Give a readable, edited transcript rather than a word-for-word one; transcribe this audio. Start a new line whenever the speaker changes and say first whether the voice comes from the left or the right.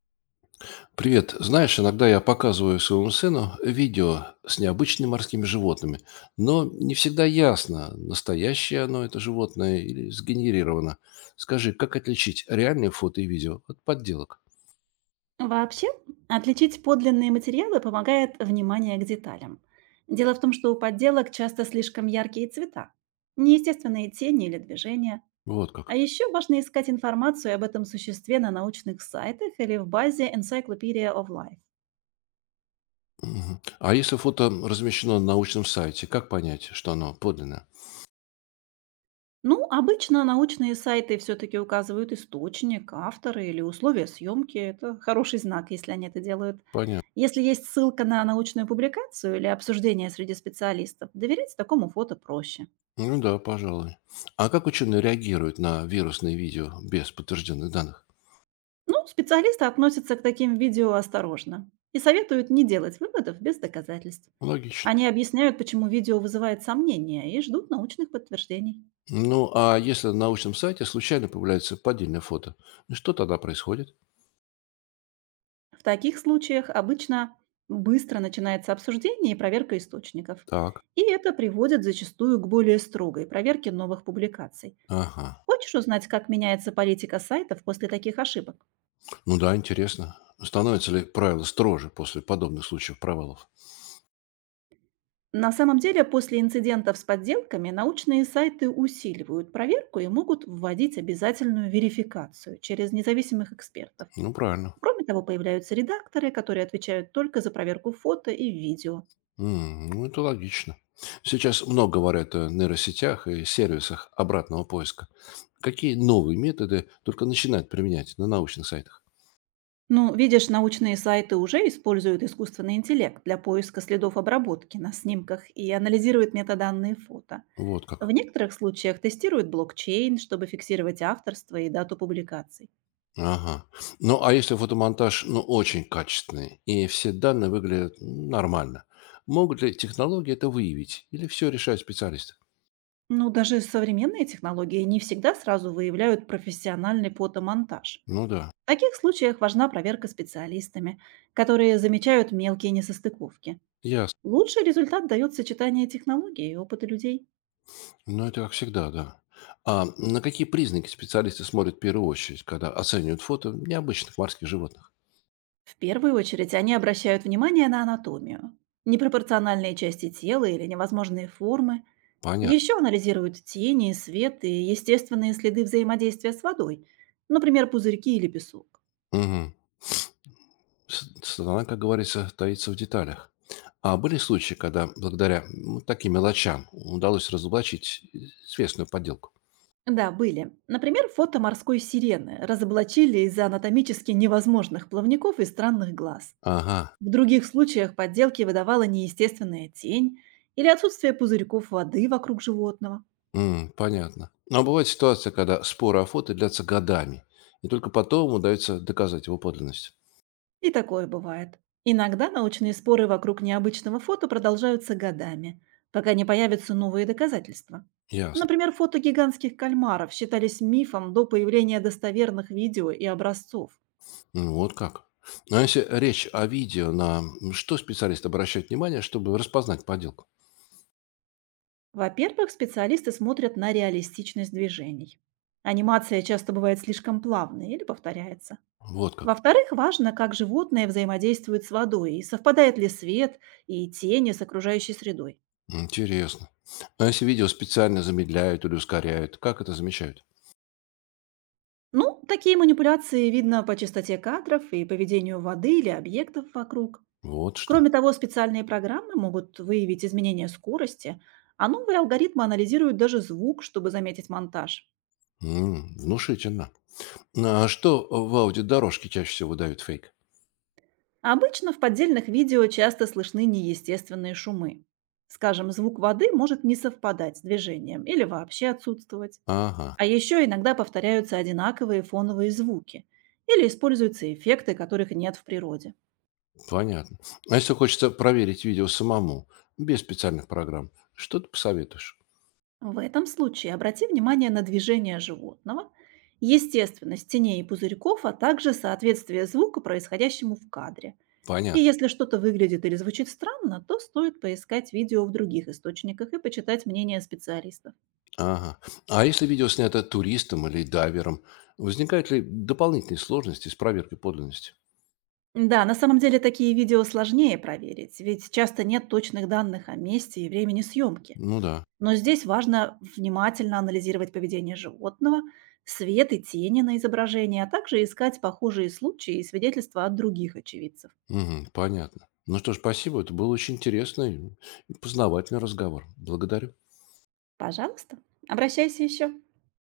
left: Привет. Знаешь, иногда я показываю своему сыну видео с необычными морскими животными, но не всегда ясно, настоящее оно это животное или сгенерировано. Скажи, как отличить реальные фото и видео от подделок?
right: Вообще, отличить подлинные материалы помогает внимание к деталям. Дело в том, что у подделок часто слишком яркие цвета, неестественные тени или движения.
left: Вот
right: А
left: как.
right: еще важно искать информацию об этом существе на научных сайтах или в базе Encyclopedia of Life.
left: Мгм. А если фото размещено на научном сайте, как понять, что оно подлинное?
right: Ну, обычно научные сайты все-таки указывают источник, авторы или условия съемки. Это хороший знак, если они это делают.
left: Понятно.
right: Если есть ссылка на научную публикацию или обсуждение среди специалистов, доверять такому фото проще.
left: Ну да, пожалуй. А как ученые реагируют на вирусные видео без подтвержденных данных?
right: Ну, специалисты относятся к таким видео осторожно и советуют не делать выводов без доказательств.
left: Логично.
right: Они объясняют, почему видео вызывает сомнения и ждут научных подтверждений.
left: Ну, а если на научном сайте случайно появляется поддельное фото, ну что тогда происходит?
right: В таких случаях обычно быстро начинается обсуждение и проверка источников.
left: Так,
right: И это приводит зачастую к более строгой проверке новых публикаций.
left: ага.
right: Хочешь узнать, как меняется политика сайтов после таких ошибок?
left: Ну да, интересно. Становятся ли правила строже после подобных случаев провалов?
right: На самом деле, после инцидентов с подделками научные сайты усиливают проверку и могут вводить обязательную верификацию через независимых экспертов.
left: Ну, правильно.
right: Кроме того, появляются редакторы, которые отвечают только за проверку фото и видео.
left: Ну, это логично. Сейчас много говорят о нейросетях и сервисах обратного поиска. Какие новые методы только начинают применять на научных сайтах?
right: Ну, видишь, научные сайты уже используют искусственный интеллект для поиска следов обработки на снимках и анализируют метаданные фото.
left: Вот
right: В
left: как.
right: некоторых случаях тестируют блокчейн, чтобы фиксировать авторство и дату публикаций.
left: Ага. Ну, а если фотомонтаж, ну, очень качественный, и все данные выглядят нормально, могут ли технологии это выявить? Или все решают специалисты?
right: Ну, даже современные технологии не всегда сразу выявляют профессиональный фотомонтаж.
left: Ну да,
right: В таких случаях важна проверка специалистами, которые замечают мелкие несостыковки.
left: ясно.
right: Лучший результат дает сочетание технологий и опыта людей.
left: Ну, это как всегда, да. А на какие признаки специалисты смотрят в первую очередь, когда оценивают фото необычных морских животных?
right: В первую очередь они обращают внимание на анатомию, непропорциональные части тела или невозможные формы.
left: Понятно.
right: Еще анализируют тени, свет и естественные следы взаимодействия с водой, например, пузырьки или песок.
left: Мгм. Страна, как говорится, таится в деталях. А были случаи, когда благодаря таким мелочам удалось разоблачить известную подделку?
right: Да, были. Например, фото морской сирены разоблачили из-за анатомически невозможных плавников и странных глаз.
left: Ага.
right: В других случаях подделки выдавала неестественная тень или отсутствие пузырьков воды вокруг животного.
left: Понятно. Но бывает ситуация, когда споры о фото длятся годами, и только потом удается доказать его подлинность.
right: И такое бывает. Иногда научные споры вокруг необычного фото продолжаются годами, пока не появятся новые доказательства.
left: Ясно.
right: Например, фото гигантских кальмаров считались мифом до появления достоверных видео и образцов.
left: Ну, вот как. Ну, а если речь о видео, на что специалист обращает внимание, чтобы распознать подделку?
right: Во-первых, специалисты смотрят на реалистичность движений. Анимация часто бывает слишком плавной или повторяется.
left: Вот как.
right: Во-вторых, важно, как животное взаимодействует с водой и совпадает ли свет и тени с окружающей средой.
left: Интересно. А если видео специально замедляют или ускоряют, как это замечают?
right: Ну, такие манипуляции видно по частоте кадров и поведению воды или объектов вокруг.
left: Вот что.
right: Кроме того, специальные программы могут выявить изменения скорости, а новые алгоритмы анализируют даже звук, чтобы заметить монтаж.
left: Внушительно. Ну, а что в аудиодорожке чаще всего выдают фейк?
right: Обычно в поддельных видео часто слышны неестественные шумы. Скажем, звук воды может не совпадать с движением или вообще отсутствовать.
left: Ага.
right: А еще иногда повторяются одинаковые фоновые звуки или используются эффекты, которых нет в природе.
left: Понятно. А если хочется проверить видео самому, без специальных программ, что ты посоветуешь?
right: В этом случае обрати внимание на движение животного, естественность теней и пузырьков, а также соответствие звука происходящему в кадре. И
left: Понятно.
right: если что-то выглядит или звучит странно, то стоит поискать видео в других источниках и почитать мнение специалистов.
left: Ага. А если видео снято туристом или дайвером, возникают ли дополнительные сложности с проверкой подлинности?
right: Да, на самом деле такие видео сложнее проверить, ведь часто нет точных данных о месте и времени съемки.
left: Ну да.
right: Но здесь важно внимательно анализировать поведение животного, свет и тени на изображении, а также искать похожие случаи и свидетельства от других очевидцев.
left: Мгм. Понятно. Ну что ж, спасибо. Это был очень интересный и познавательный разговор. Благодарю.
right: Пожалуйста, обращайся еще.